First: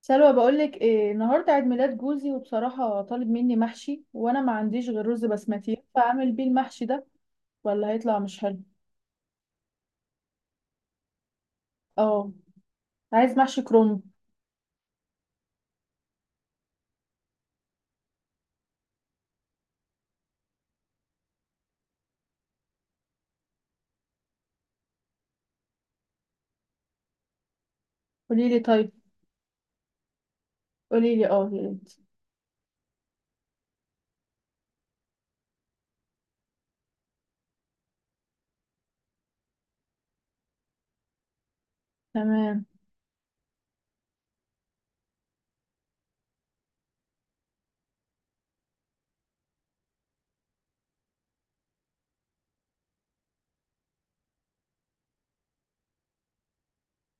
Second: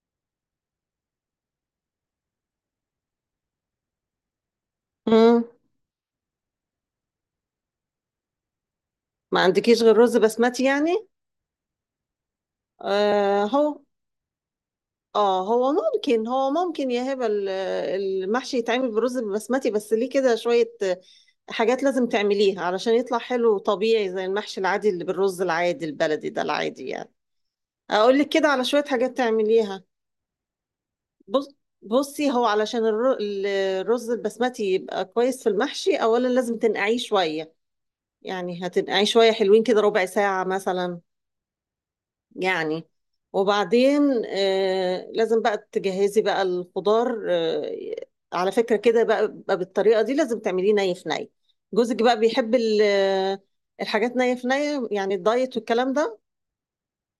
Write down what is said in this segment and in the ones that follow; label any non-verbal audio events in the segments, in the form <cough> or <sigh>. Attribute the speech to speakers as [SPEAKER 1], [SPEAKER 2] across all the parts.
[SPEAKER 1] سلوى، بقولك ايه؟ النهارده عيد ميلاد جوزي وبصراحة طالب مني محشي وانا ما عنديش غير رز
[SPEAKER 2] مم.
[SPEAKER 1] بسمتي، فاعمل بيه المحشي ده ولا هيطلع مش حلو؟
[SPEAKER 2] ما عندكيش غير رز بسمتي يعني؟
[SPEAKER 1] اه، عايز
[SPEAKER 2] آه،
[SPEAKER 1] محشي
[SPEAKER 2] هو
[SPEAKER 1] كروم.
[SPEAKER 2] اه هو ممكن يا هبه، المحشي يتعمل بالرز البسمتي بس ليه كده شويه حاجات لازم تعمليها علشان يطلع حلو وطبيعي زي المحشي العادي اللي بالرز العادي البلدي ده العادي يعني. اقول لك كده
[SPEAKER 1] قوليلي
[SPEAKER 2] على شويه
[SPEAKER 1] طيب،
[SPEAKER 2] حاجات تعمليها.
[SPEAKER 1] قوليلي
[SPEAKER 2] بص
[SPEAKER 1] اه يا ريت.
[SPEAKER 2] بصي هو علشان الرز البسمتي يبقى كويس في المحشي اولا لازم تنقعيه شويه. يعني هتنقعيه شويه حلوين كده ربع ساعه مثلا
[SPEAKER 1] تمام.
[SPEAKER 2] يعني. وبعدين لازم بقى تجهزي بقى الخضار. على فكرة كده بقى بالطريقة دي لازم تعمليه ني في ني. جوزك بقى بيحب الحاجات ني في ني، يعني الدايت والكلام ده.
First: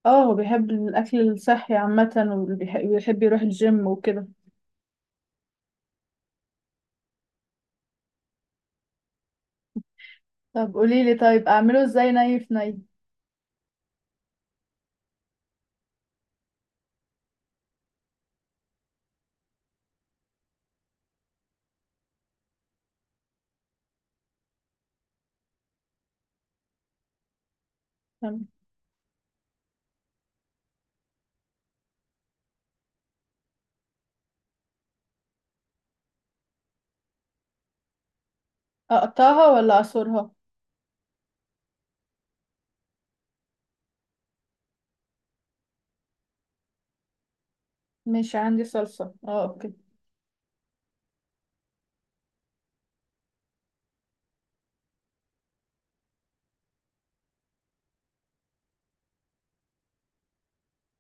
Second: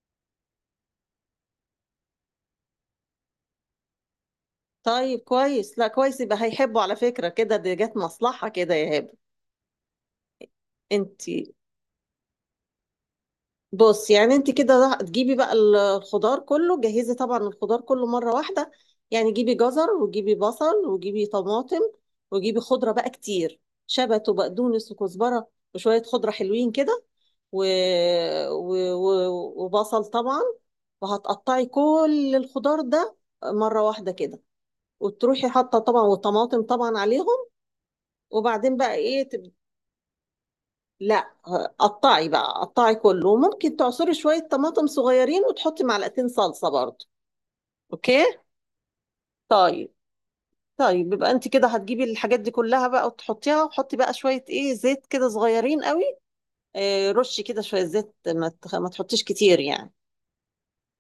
[SPEAKER 1] اه، هو بيحب الاكل الصحي عامة وبيحب يروح الجيم وكده.
[SPEAKER 2] طيب كويس، لا كويس، يبقى هيحبه. على فكرة كده دي جت مصلحة كده يا هبة.
[SPEAKER 1] طب قوليلي
[SPEAKER 2] انت
[SPEAKER 1] طيب، اعمله ازاي ني في ني؟
[SPEAKER 2] بص، يعني انت كده تجيبي بقى الخضار كله، جهزي طبعا الخضار كله مرة واحدة. يعني جيبي جزر وجيبي بصل وجيبي طماطم وجيبي خضرة بقى كتير، شبت وبقدونس وكزبرة وشوية خضرة حلوين كده، و...
[SPEAKER 1] تمام.
[SPEAKER 2] وبصل طبعا. وهتقطعي كل الخضار ده مرة واحدة كده وتروحي حاطة طبعا والطماطم طبعا عليهم. وبعدين بقى ايه؟
[SPEAKER 1] اقطعها ولا اعصرها؟
[SPEAKER 2] لا قطعي بقى، قطعي كله، وممكن تعصري شوية طماطم صغيرين وتحطي معلقتين صلصة برضه. اوكي.
[SPEAKER 1] ماشي، عندي صلصة، اه اوكي.
[SPEAKER 2] طيب. طيب يبقى انت كده هتجيبي الحاجات دي كلها بقى وتحطيها، وحطي بقى شوية ايه زيت كده صغيرين قوي. اه رشي كده شوية زيت، ما تحطيش كتير يعني.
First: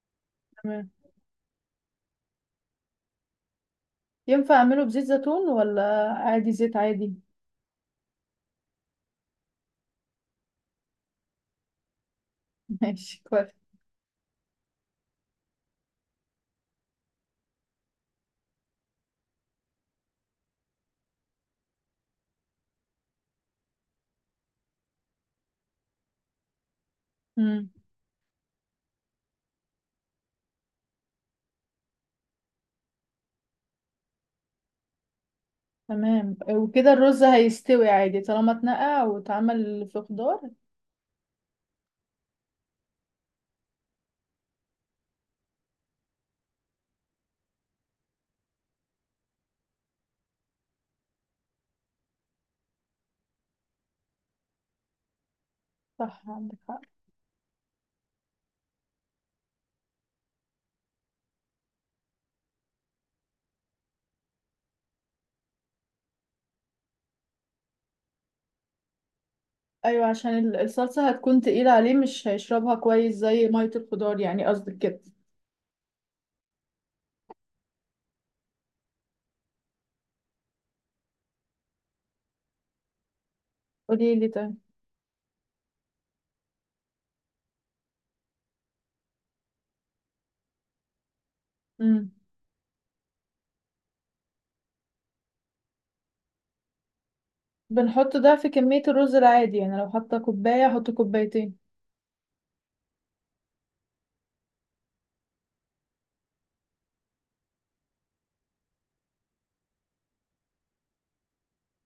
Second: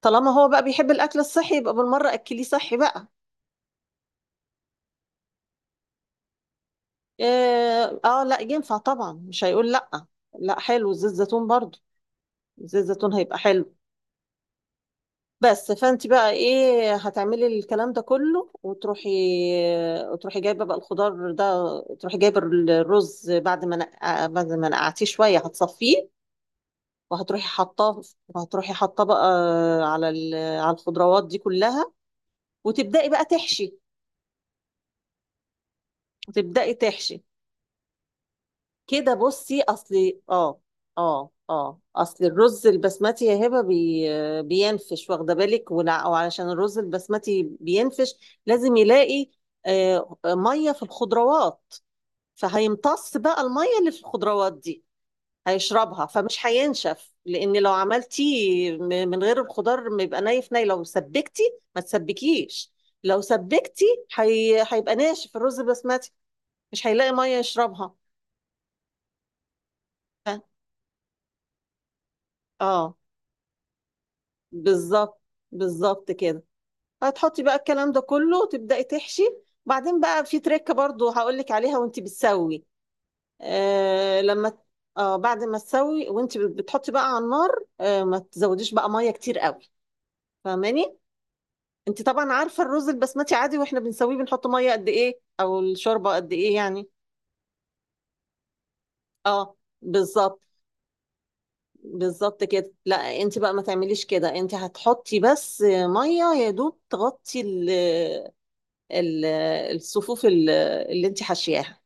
[SPEAKER 2] طالما هو بقى بيحب
[SPEAKER 1] تمام،
[SPEAKER 2] الاكل الصحي يبقى بالمرة اكليه صحي بقى.
[SPEAKER 1] ينفع اعمله بزيت زيتون ولا عادي زيت عادي؟
[SPEAKER 2] اه، اه لا ينفع طبعا، مش هيقول لا. لا حلو زيت زيتون برضه.
[SPEAKER 1] <laughs>
[SPEAKER 2] زيت زيتون
[SPEAKER 1] ماشي.
[SPEAKER 2] هيبقى حلو. بس فانت بقى ايه هتعملي الكلام ده كله وتروحي جايبه بقى الخضار ده، تروحي جايبه الرز بعد ما بعد ما نقعتيه شويه هتصفيه. وهتروحي
[SPEAKER 1] كويس.
[SPEAKER 2] حطاه وهتروحي حطاه بقى على على الخضروات دي كلها، وتبداي بقى تحشي
[SPEAKER 1] تمام،
[SPEAKER 2] وتبداي
[SPEAKER 1] وكده
[SPEAKER 2] تحشي
[SPEAKER 1] الرز هيستوي عادي طالما اتنقع
[SPEAKER 2] كده بصي،
[SPEAKER 1] واتعمل في
[SPEAKER 2] اصلي
[SPEAKER 1] خضار؟
[SPEAKER 2] اه اه اه اصل الرز البسمتي يا هبه بينفش، واخده بالك، وعلشان الرز البسمتي بينفش لازم يلاقي ميه في الخضروات، فهيمتص بقى الميه اللي في الخضروات دي، هيشربها،
[SPEAKER 1] صح،
[SPEAKER 2] فمش
[SPEAKER 1] عندك حق.
[SPEAKER 2] هينشف. لان لو عملتيه من غير الخضار بيبقى نايف لو سبكتي. ما تسبكيش. لو سبكتي هيبقى ناشف الرز البسمتي، مش هيلاقي ميه يشربها.
[SPEAKER 1] ايوه، عشان
[SPEAKER 2] ف-
[SPEAKER 1] الصلصة هتكون تقيلة عليه، مش هيشربها
[SPEAKER 2] اه
[SPEAKER 1] كويس زي مية الخضار، يعني قصدك كده.
[SPEAKER 2] بالظبط. بالظبط كده. هتحطي بقى الكلام ده كله، تبدأي تحشي. بعدين بقى في تريكة برضو هقولك عليها وانت بتسوي.
[SPEAKER 1] قولي
[SPEAKER 2] آه
[SPEAKER 1] لي
[SPEAKER 2] لما
[SPEAKER 1] طيب.
[SPEAKER 2] آه بعد ما تسوي وانت بتحطي بقى على النار، ما تزوديش بقى مية كتير قوي، فاهماني؟ انت
[SPEAKER 1] امم.
[SPEAKER 2] طبعا عارفة الرز البسمتي عادي واحنا بنسويه بنحط مية قد ايه او الشوربة قد ايه يعني.
[SPEAKER 1] بنحط ضعف كمية الرز
[SPEAKER 2] اه
[SPEAKER 1] العادي، يعني لو حاطة
[SPEAKER 2] بالظبط.
[SPEAKER 1] كوباية احط كوبايتين.
[SPEAKER 2] بالظبط كده. لا انت بقى ما تعمليش كده، انت هتحطي بس ميه يا دوب تغطي ال- الصفوف اللي انت حاشياها،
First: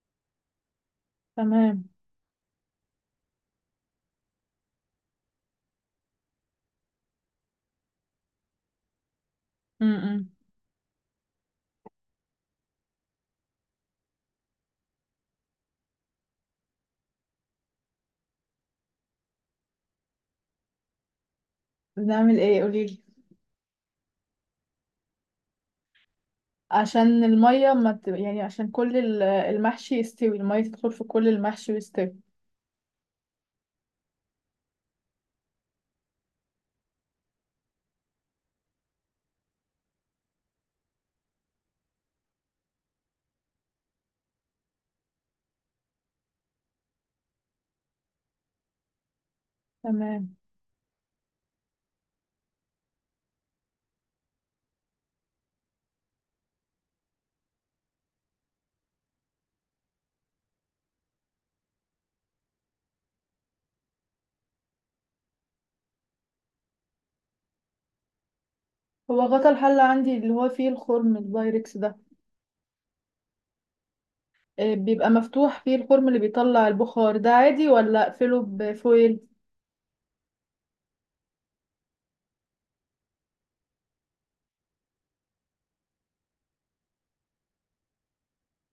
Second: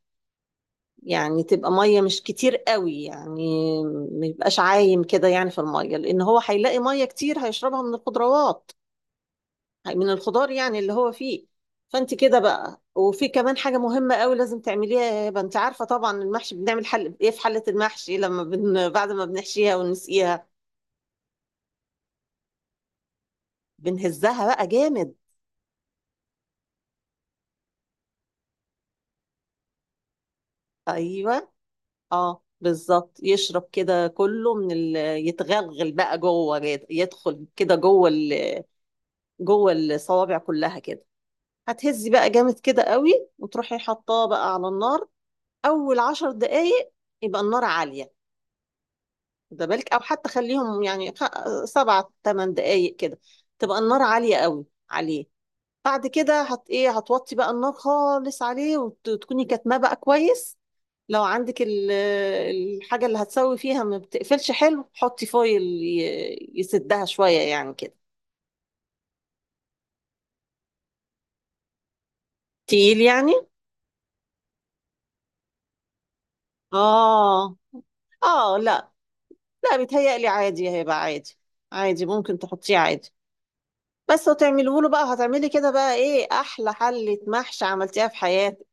[SPEAKER 2] يعني تبقى
[SPEAKER 1] تمام.
[SPEAKER 2] ميه مش كتير قوي يعني. ما يبقاش عايم كده يعني في الميه، لان هو هيلاقي ميه كتير هيشربها من الخضروات، من
[SPEAKER 1] امم.
[SPEAKER 2] الخضار يعني اللي هو فيه. فانت كده بقى، وفي كمان حاجه مهمه قوي لازم تعمليها يا هبه. انت عارفه طبعا المحشي بنعمل حل ايه في حله المحشي لما بعد ما بنحشيها ونسقيها،
[SPEAKER 1] بنعمل ايه؟ قولي لي.
[SPEAKER 2] بنهزها بقى جامد.
[SPEAKER 1] عشان المية ما ت... يعني عشان كل المحشي يستوي، المية تدخل في كل
[SPEAKER 2] ايوه،
[SPEAKER 1] المحشي ويستوي.
[SPEAKER 2] اه بالظبط، يشرب كده كله يتغلغل بقى جوه كده، يدخل كده جوه الصوابع كلها كده. هتهزي بقى جامد كده قوي وتروحي حطاه بقى على النار. اول 10 دقايق يبقى النار عالية، ده بالك، او حتى
[SPEAKER 1] تمام.
[SPEAKER 2] خليهم يعني سبع ثمان دقايق كده، تبقى النار عالية قوي عليه. بعد كده هت ايه هتوطي بقى النار خالص عليه وتكوني كاتماه بقى كويس. لو عندك الحاجة اللي هتسوي فيها ما بتقفلش حلو حطي فويل يسدها شوية يعني كده.
[SPEAKER 1] هو غطا الحلة عندي اللي هو فيه الخرم، البايركس ده.
[SPEAKER 2] تقيل يعني.
[SPEAKER 1] آه، بيبقى مفتوح فيه الخرم اللي بيطلع البخار ده
[SPEAKER 2] اه،
[SPEAKER 1] عادي، ولا اقفله
[SPEAKER 2] اه لا.
[SPEAKER 1] بفويل؟
[SPEAKER 2] لا بيتهيألي عادي، هيبقى عادي. عادي ممكن تحطيه عادي. بس وتعمله له بقى، هتعملي كده بقى ايه احلى حلة محشي عملتيها في حياتك.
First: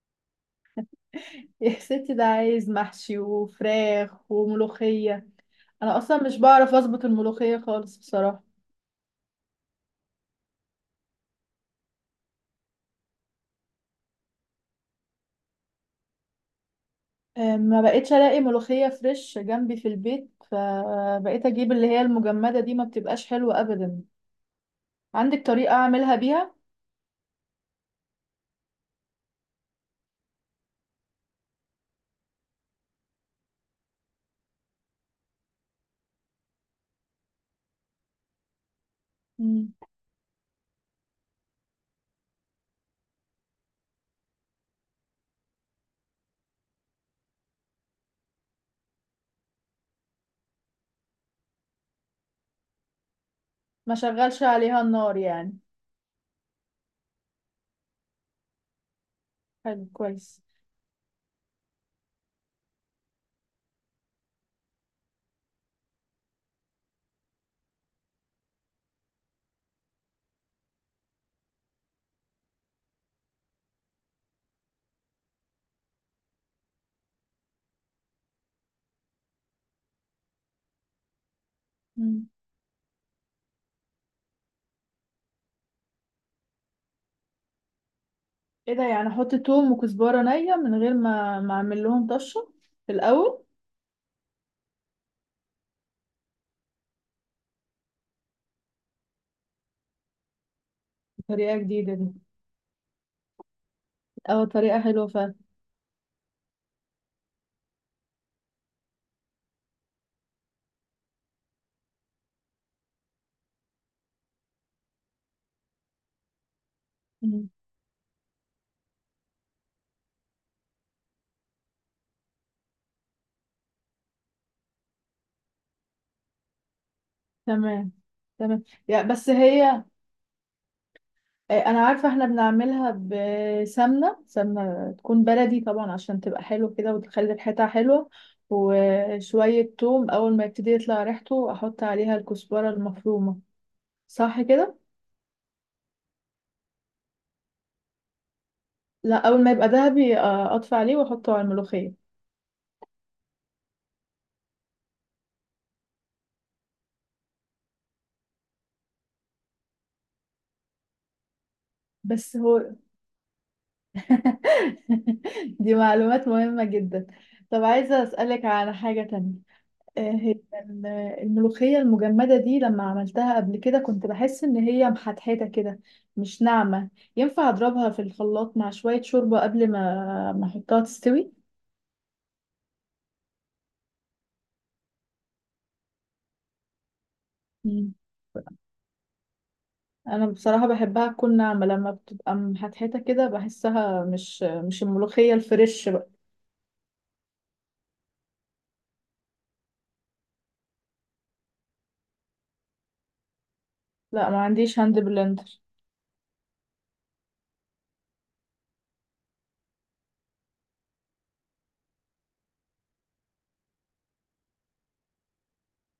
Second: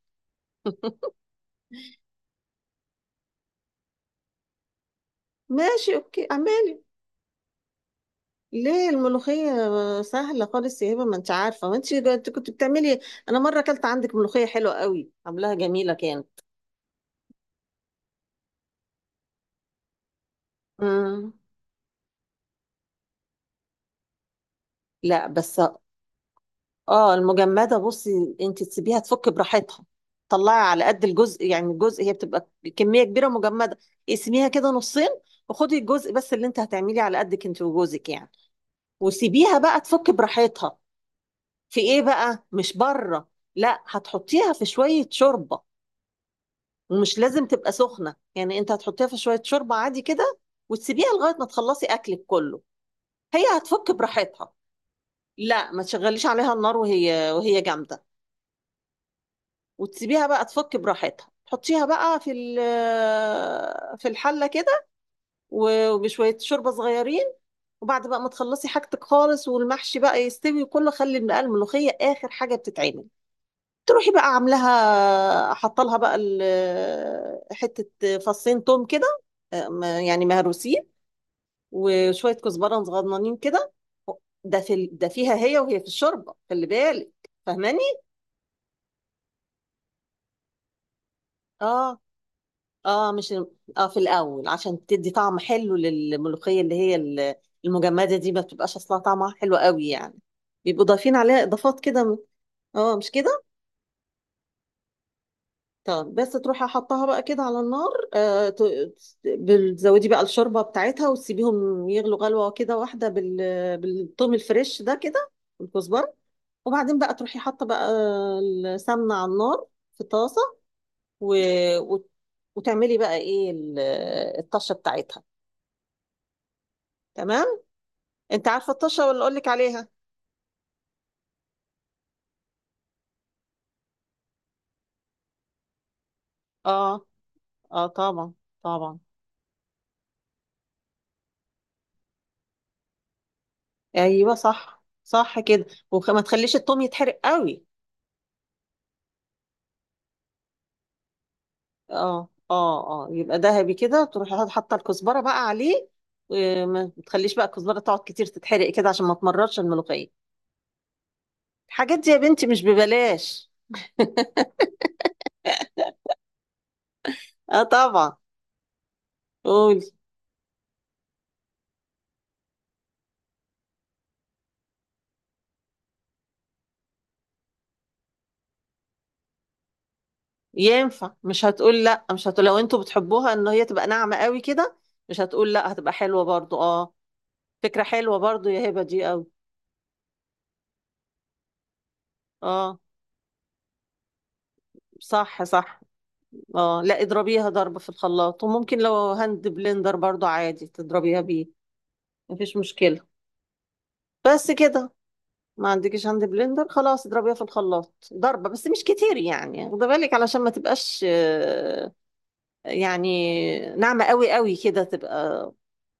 [SPEAKER 1] <laughs> يا ستي، ده عايز محشي وفراخ وملوخية.
[SPEAKER 2] ماشي
[SPEAKER 1] انا اصلا
[SPEAKER 2] اوكي
[SPEAKER 1] مش
[SPEAKER 2] اعملي.
[SPEAKER 1] بعرف اظبط الملوخية خالص بصراحة.
[SPEAKER 2] ليه الملوخية؟ سهلة خالص يا هبة، ما انت عارفة، ما انت كنت بتعملي. انا مرة اكلت عندك ملوخية حلوة قوي، عاملاها جميلة كانت.
[SPEAKER 1] آه، ما بقتش الاقي ملوخية فريش جنبي في البيت،
[SPEAKER 2] مم.
[SPEAKER 1] فبقيت اجيب اللي هي المجمدة دي، ما بتبقاش حلوة ابدا.
[SPEAKER 2] لا
[SPEAKER 1] عندك
[SPEAKER 2] بس.
[SPEAKER 1] طريقة اعملها بيها؟
[SPEAKER 2] اه المجمدة بصي انت تسيبيها تفك براحتها. طلعي على قد الجزء، يعني الجزء هي بتبقى كمية كبيرة مجمدة، اقسميها كده نصين وخدي الجزء بس اللي انت هتعمليه على قدك انت وجوزك يعني، وسيبيها
[SPEAKER 1] مم.
[SPEAKER 2] بقى تفك براحتها. في ايه بقى مش بره. لا هتحطيها في شوية شوربة، ومش لازم تبقى سخنة يعني، انت هتحطيها في شوية شوربة عادي كده وتسيبيها لغاية ما تخلصي اكلك كله، هي هتفك
[SPEAKER 1] ما شغلش
[SPEAKER 2] براحتها.
[SPEAKER 1] عليها النار يعني؟
[SPEAKER 2] لا ما تشغليش عليها النار وهي جامدة،
[SPEAKER 1] حلو،
[SPEAKER 2] وتسيبيها
[SPEAKER 1] كويس.
[SPEAKER 2] بقى تفك براحتها، تحطيها بقى في الحله كده وبشويه شوربه صغيرين. وبعد بقى ما تخلصي حاجتك خالص والمحشي بقى يستوي كله، خلي الملوخيه اخر حاجه بتتعمل. تروحي بقى عاملاها، حاطه لها بقى حته فصين توم كده يعني مهروسين،
[SPEAKER 1] مم.
[SPEAKER 2] وشويه كزبره صغننين كده. ده فيها، هي وهي في الشوربه، خلي بالك. فاهماني؟
[SPEAKER 1] ايه ده؟ يعني احط توم وكزبرة نية من غير ما اعمل
[SPEAKER 2] اه،
[SPEAKER 1] لهم طشة في
[SPEAKER 2] اه مش
[SPEAKER 1] الاول؟
[SPEAKER 2] اه في الاول عشان تدي طعم حلو للملوخيه، اللي هي المجمده دي ما بتبقاش اصلا طعمها حلو قوي يعني، بيبقوا ضايفين عليها
[SPEAKER 1] طريقة
[SPEAKER 2] اضافات
[SPEAKER 1] جديدة
[SPEAKER 2] كده
[SPEAKER 1] دي.
[SPEAKER 2] م- اه مش كده.
[SPEAKER 1] اه، طريقة حلوة فعلا.
[SPEAKER 2] طب بس تروحي حطها بقى كده على النار، بتزودي بقى الشوربه بتاعتها وتسيبيهم يغلوا غلوه كده واحده، بالثوم الفريش ده كده والكزبره. وبعدين بقى تروحي
[SPEAKER 1] مم.
[SPEAKER 2] حاطه بقى السمنه على النار في طاسه و... وت- وتعملي بقى ايه الطشه بتاعتها. تمام.
[SPEAKER 1] تمام.
[SPEAKER 2] انت
[SPEAKER 1] تمام،
[SPEAKER 2] عارفه
[SPEAKER 1] يا
[SPEAKER 2] الطشه ولا
[SPEAKER 1] بس
[SPEAKER 2] اقول لك
[SPEAKER 1] هي.
[SPEAKER 2] عليها؟
[SPEAKER 1] آه، انا عارفة، احنا بنعملها بسمنة، سمنة تكون بلدي طبعا عشان تبقى حلوة كده
[SPEAKER 2] اه،
[SPEAKER 1] وتخلي الحتة
[SPEAKER 2] اه
[SPEAKER 1] حلوة.
[SPEAKER 2] طبعا. طبعا.
[SPEAKER 1] وشوية توم، اول ما يبتدي يطلع ريحته احط عليها الكزبرة المفرومة.
[SPEAKER 2] ايوه
[SPEAKER 1] صح كده.
[SPEAKER 2] صح صح كده، وما تخليش التوم يتحرق قوي.
[SPEAKER 1] لا، اول ما يبقى ذهبي آه، اطفي عليه واحطه على الملوخية.
[SPEAKER 2] اه، اه، اه يبقى ذهبي كده، تروحي حاطه الكزبره بقى عليه، وما تخليش بقى الكزبره تقعد كتير تتحرق كده عشان ما تمررش الملوخيه. الحاجات دي يا
[SPEAKER 1] بس
[SPEAKER 2] بنتي مش
[SPEAKER 1] هو.
[SPEAKER 2] ببلاش.
[SPEAKER 1] <laughs> دي معلومات مهمة جدا.
[SPEAKER 2] اه
[SPEAKER 1] طب عايزة
[SPEAKER 2] طبعا.
[SPEAKER 1] اسألك على حاجة تانية.
[SPEAKER 2] قولي.
[SPEAKER 1] آه، هي الملوخية المجمدة دي لما عملتها قبل كده كنت بحس إن هي محتحتة كده، مش ناعمة. ينفع أضربها في الخلاط مع شوية شوربة قبل ما أحطها
[SPEAKER 2] ينفع،
[SPEAKER 1] تستوي؟
[SPEAKER 2] مش هتقول لا، مش هتقول، لو انتوا بتحبوها ان هي تبقى ناعمه قوي كده مش هتقول لا، هتبقى حلوه برضو اه. فكره
[SPEAKER 1] مم.
[SPEAKER 2] حلوه برضو يا هبه دي قوي.
[SPEAKER 1] أنا بصراحة بحبها تكون ناعمة، لما بتبقى
[SPEAKER 2] اه
[SPEAKER 1] محتحتة كده بحسها مش الملوخية
[SPEAKER 2] صح صح.
[SPEAKER 1] الفريش بقى.
[SPEAKER 2] اه لا اضربيها ضرب في الخلاط، وممكن لو هاند بلندر برضو عادي تضربيها بيه، مفيش مشكلة.
[SPEAKER 1] لا، ما
[SPEAKER 2] بس
[SPEAKER 1] عنديش
[SPEAKER 2] كده.
[SPEAKER 1] هاند بلندر.
[SPEAKER 2] ما عندكش هاند بلندر، خلاص اضربيها في الخلاط ضربة بس مش كتير يعني، خد بالك علشان ما تبقاش يعني ناعمة قوي قوي كده تبقى.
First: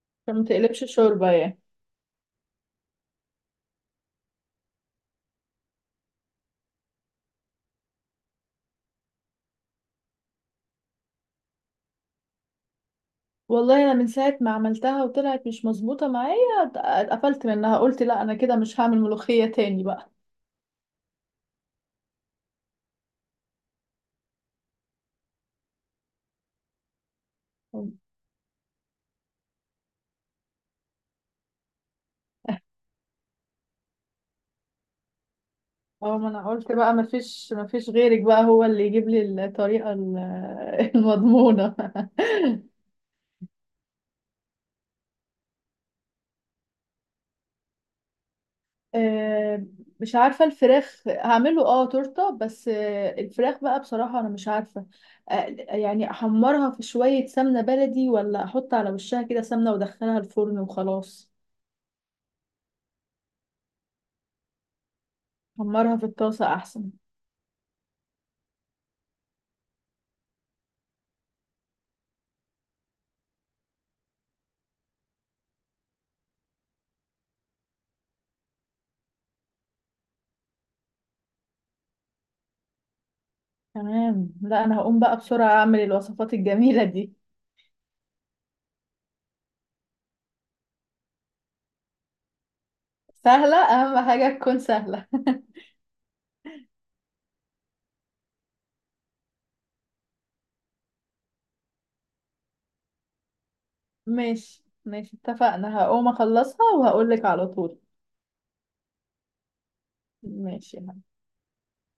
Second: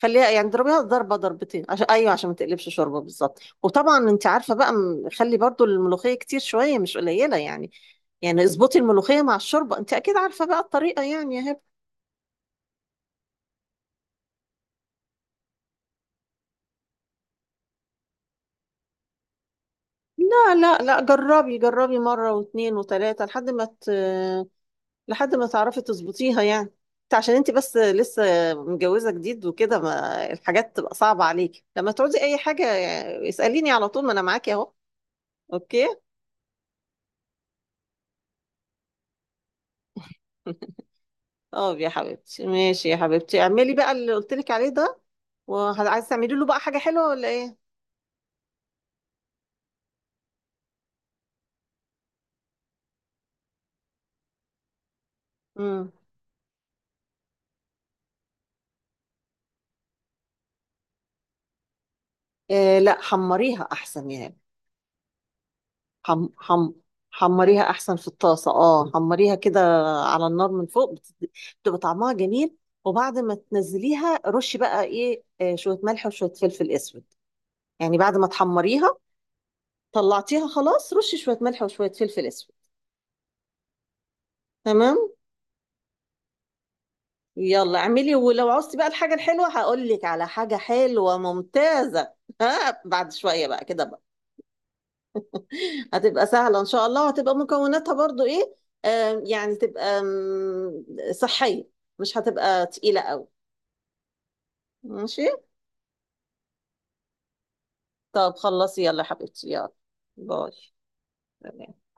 [SPEAKER 2] خليها
[SPEAKER 1] فما
[SPEAKER 2] يعني اضربيها
[SPEAKER 1] تقلبش
[SPEAKER 2] ضربة
[SPEAKER 1] شوربة يعني؟
[SPEAKER 2] ضربتين عشان ما تقلبش شوربة بالظبط. وطبعا انت عارفة بقى خلي برضو الملوخية كتير شوية مش قليلة يعني، يعني اظبطي الملوخية مع الشوربة، انت اكيد عارفة بقى الطريقة يعني يا هبة.
[SPEAKER 1] والله أنا من ساعة ما عملتها وطلعت مش مظبوطة معايا، اتقفلت منها، قلت لا أنا كده مش هعمل ملوخية تاني بقى.
[SPEAKER 2] لا لا لا جربي، جربي مرة واثنين وثلاثة لحد ما لحد ما تعرفي تظبطيها يعني. انت عشان انت بس لسه متجوزة جديد وكده، ما الحاجات تبقى صعبة عليكي، لما تعوزي اي حاجة اسأليني على طول ما انا معاكي اهو. اوكي.
[SPEAKER 1] اه، ما انا قلت بقى ما فيش غيرك بقى، هو اللي يجيب لي الطريقة
[SPEAKER 2] <laughs>
[SPEAKER 1] <laughs> المضمونة.
[SPEAKER 2] اه يا حبيبتي
[SPEAKER 1] <laughs>
[SPEAKER 2] ماشي يا حبيبتي، اعملي بقى اللي قلت لك عليه ده. وعايزه تعملي له بقى حاجة حلوة ولا ايه؟
[SPEAKER 1] آه، مش عارفة. الفراخ هعمله اه تورتة، بس آه، الفراخ بقى بصراحة انا مش عارفة. آه،
[SPEAKER 2] امم.
[SPEAKER 1] يعني احمرها في شوية سمنة بلدي، ولا احط على وشها كده سمنة وادخلها الفرن وخلاص؟
[SPEAKER 2] لا حمريها احسن يا.
[SPEAKER 1] احمرها في
[SPEAKER 2] حم
[SPEAKER 1] الطاسة
[SPEAKER 2] حم
[SPEAKER 1] احسن.
[SPEAKER 2] حمريها احسن في الطاسه، اه حمريها كده على النار من فوق، بتبقى طعمها جميل، وبعد ما تنزليها رشي بقى ايه آه، شويه ملح وشويه فلفل اسود. يعني بعد ما تحمريها، طلعتيها خلاص، رشي شويه ملح وشويه فلفل اسود.
[SPEAKER 1] تمام، لا انا
[SPEAKER 2] تمام.
[SPEAKER 1] هقوم بقى بسرعة اعمل الوصفات الجميلة دي.
[SPEAKER 2] يلا اعملي، ولو عوزتي بقى الحاجه الحلوه هقول لك على حاجه حلوه ممتازه <laughs> ها بعد شويه
[SPEAKER 1] سهلة،
[SPEAKER 2] بقى كده.
[SPEAKER 1] اهم حاجة تكون سهلة.
[SPEAKER 2] هتبقى سهلة إن شاء الله، وهتبقى مكوناتها برضو إيه آم، يعني تبقى صحية، مش هتبقى تقيلة قوي.
[SPEAKER 1] ماشي ماشي،
[SPEAKER 2] ماشي.
[SPEAKER 1] اتفقنا، هقوم اخلصها وهقولك على طول.
[SPEAKER 2] طب خلصي يلا يا حبيبتي يلا. باي.
[SPEAKER 1] ماشي.
[SPEAKER 2] سلام.